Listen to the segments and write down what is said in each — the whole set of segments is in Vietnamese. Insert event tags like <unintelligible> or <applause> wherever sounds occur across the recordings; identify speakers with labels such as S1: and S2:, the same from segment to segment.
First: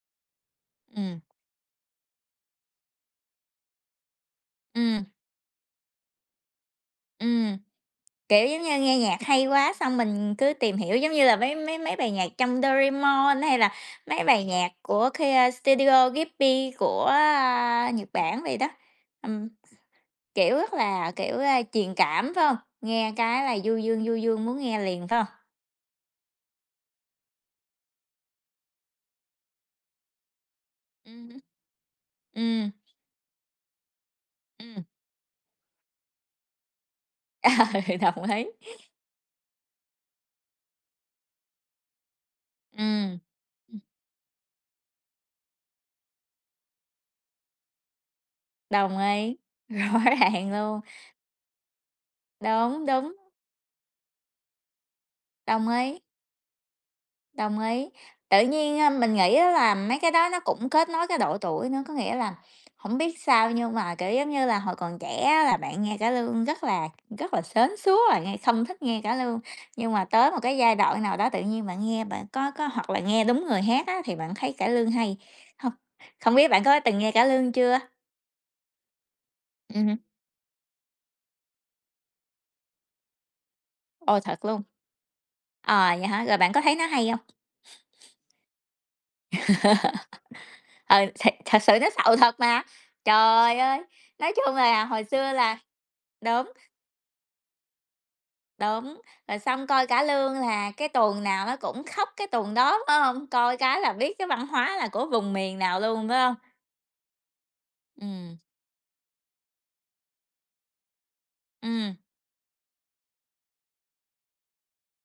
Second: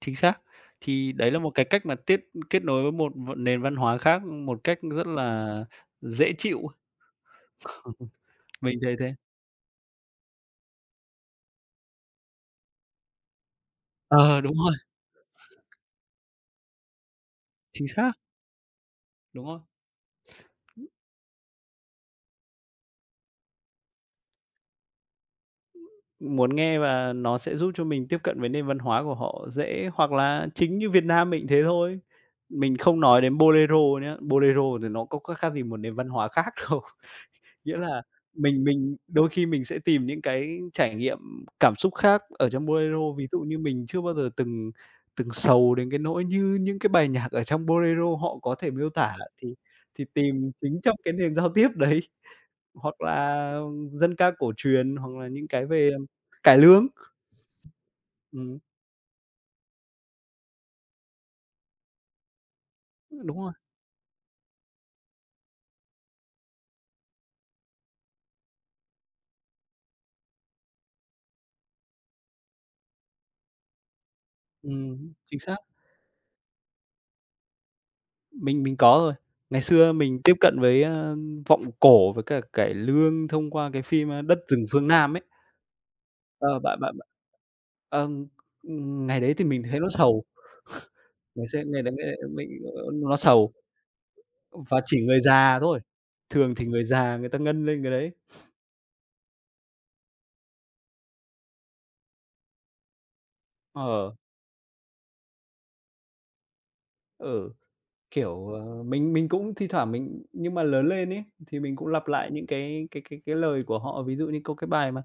S1: Chính xác. Thì
S2: Ừm.
S1: đấy là một cái cách mà tiếp ưm, kết nối với một v nền văn hóa khác một cách
S2: Ừm.
S1: rất là dễ chịu. <chuckles>
S2: Ừm, kiểu, giống như
S1: Mình thấy
S2: nghe
S1: thế.
S2: nhạc hay quá, xong mình cứ tìm hiểu, giống như là mấy mấy mấy bài nhạc trong Doraemon, hay là mấy
S1: Ờ,
S2: bài
S1: đúng
S2: nhạc
S1: rồi.
S2: của <unintelligible> Studio Ghibli của,
S1: Chính
S2: a, Nhật
S1: xác.
S2: Bản vậy đó.
S1: Đúng
S2: Ừm,
S1: không?
S2: kiểu, rất là, kiểu, a, truyền cảm, phải hông? Nghe cái là du dương, du dương muốn nghe liền, phải hông?
S1: Muốn nghe và nó sẽ giúp cho mình tiếp cận với nền văn hóa của họ dễ, hoặc là chính như Việt
S2: Ừm
S1: Nam
S2: hứm.
S1: mình cũng thế thôi.
S2: Ừm.
S1: Mình không nói đến Bolero nhá, Bolero
S2: Ừm.
S1: thì nó có khác khác gì một nền văn hóa khác đâu.
S2: Ờ,
S1: Nghĩa là
S2: đồng ý.
S1: mình mình đôi khi mình sẽ tìm những cái trải nghiệm cảm xúc khác ở trong Bolero,
S2: Ừm.
S1: ví dụ như mình chưa bao giờ từng từng sầu đến cái nỗi như những cái bài nhạc ở trong Bolero họ có thể miêu
S2: Đồng
S1: tả
S2: ý,
S1: thì
S2: rõ
S1: thì tìm
S2: ràng
S1: chính
S2: luôn.
S1: trong cái nền giao tiếp đấy,
S2: Đúng,
S1: hoặc
S2: đúng.
S1: là dân ca cổ truyền, hoặc là những cái
S2: Đồng
S1: về
S2: ý.
S1: cải lương.
S2: Đồng ý. Tự
S1: Ừm.
S2: nhiên, a, mình nghĩ á là mấy cái đó nó cũng kết nối cái độ tuổi nữa. Có nghĩa là hổng biết
S1: Đúng
S2: sao,
S1: rồi.
S2: nhưng mà, kiểu, giống như là hồi còn trẻ á là bạn nghe cải lương rất là rất là sến súa rồi nghe không thích nghe cải lương, nhưng mà tới một cái giai đoạn nào đó tự nhiên bạn nghe bạn có có hoặc là nghe đúng người hát á, thì bạn thấy cải lương
S1: Ừm hứm,
S2: hay
S1: chính xác.
S2: hông? Không biết bạn có từng nghe cải lương chưa?
S1: Mình mình có rồi. Ngày
S2: Ừm
S1: xưa
S2: hứm.
S1: mình tiếp cận với, a, vọng cổ với cả cải lương thông qua cái phim,
S2: Ồ,
S1: a, Đất
S2: thật luôn?
S1: Rừng Phương Nam ấy.
S2: À, vậy hả? Rồi bạn
S1: Ờ,
S2: có thấy
S1: bạn
S2: nó
S1: bạn b
S2: hay hông? <chuckles>
S1: ờ, ng ngày đấy thì mình thấy nó sầu.
S2: <laughs> Ừ, thiệt,
S1: Vào
S2: thật
S1: xem
S2: sự
S1: ngày
S2: nó
S1: đấy
S2: sầu
S1: nghe
S2: thật
S1: mình
S2: mà.
S1: ơ, nó sầu.
S2: Trời ơi! Nói chung
S1: Và
S2: là
S1: chỉ
S2: hồi
S1: người
S2: xưa là
S1: già thôi,
S2: đúng.
S1: thường thì người già người ta ngân lên cái đấy. <sniffs>
S2: Đúng, rồi xong coi cả lương là cái tuồng nào nó cũng khóc cái tuồng đó, phải hông? Coi cái là
S1: Ờ.
S2: biết cái văn hóa là của vùng miền nào luôn, phải hông?
S1: Ừ,
S2: Ừm.
S1: kiểu, ờ, mình mình cũng thi thoảng mình nhưng mà lớn lên ấy thì mình cũng
S2: Ừm.
S1: lặp lại những cái cái cái cái lời của họ, ví dụ như có cái bài mà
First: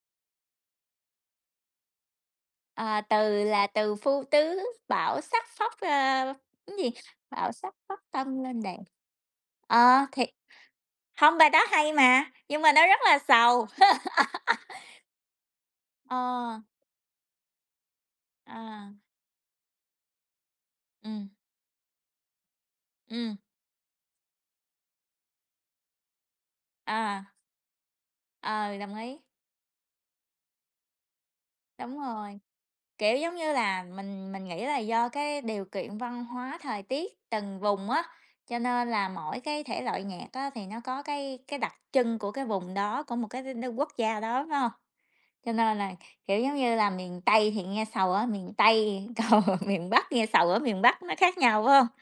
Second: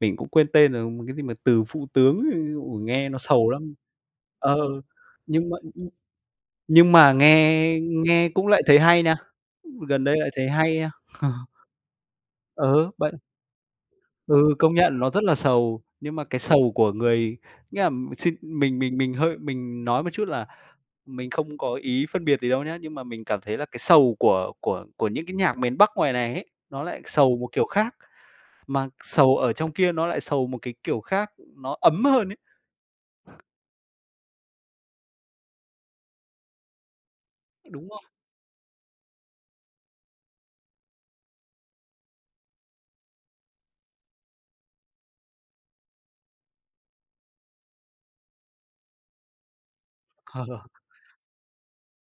S1: mình cũng quên tên rồi, ừm, cái gì mà "từ phu tướng", ôi,
S2: À,
S1: nghe nó
S2: từ
S1: sầu
S2: là
S1: lắm.
S2: từ phu
S1: Ờ,
S2: tứ, bão sắc
S1: nhưng m
S2: phóc,
S1: nhưng
S2: ờ, cái gì,
S1: nhưng mà
S2: bão sắc
S1: nghe
S2: phóc
S1: nghe
S2: tâng
S1: cũng
S2: lên
S1: lại thấy
S2: đàng.
S1: hay nha, gần
S2: Ờ,
S1: đây lại
S2: thiệt.
S1: thấy hay ha.
S2: Hông,
S1: <chuckles>
S2: bài đó hay mà, nhưng mà nó
S1: Ừ,
S2: rất
S1: bận.
S2: là sầu.
S1: Ừ, công nhận
S2: <laughs>
S1: nó rất là sầu, nhưng mà cái
S2: Ờ.
S1: sầu của người, nghĩa là xin mình
S2: À.
S1: mình mình hơi mình nói một chút là
S2: Ừm.
S1: mình không có ý phân biệt gì đâu nhá, nhưng mà mình
S2: Ừm.
S1: cảm thấy là cái sầu của của của những cái nhạc miền Bắc ngoài này ấy, nó lại
S2: À.
S1: sầu một kiểu khác,
S2: Ừ,
S1: mà
S2: đồng ý.
S1: sầu ở trong kia nó lại sầu một cái kiểu khác, nó
S2: Đúng
S1: ấm hơn ấy.
S2: rồi, kiểu, giống
S1: <chuckles>
S2: như là mình mình nghĩ là do cái điều kiện văn hóa thời tiết từng
S1: Đúng.
S2: vùng á,
S1: <unintelligible>
S2: cho nên là mỗi cái thể loại nhạc á thì nó có cái cái đặc trưng của cái vùng đó, của một cái <unintelligible> quốc gia đó, phải hông? Cho nên là, kiểu, giống như là miền Tây thì nghe sầu ở miền Tây, còn miền Bắc nghe sầu ở
S1: <chuckles>
S2: miền Bắc nó khác nhau, phải hông?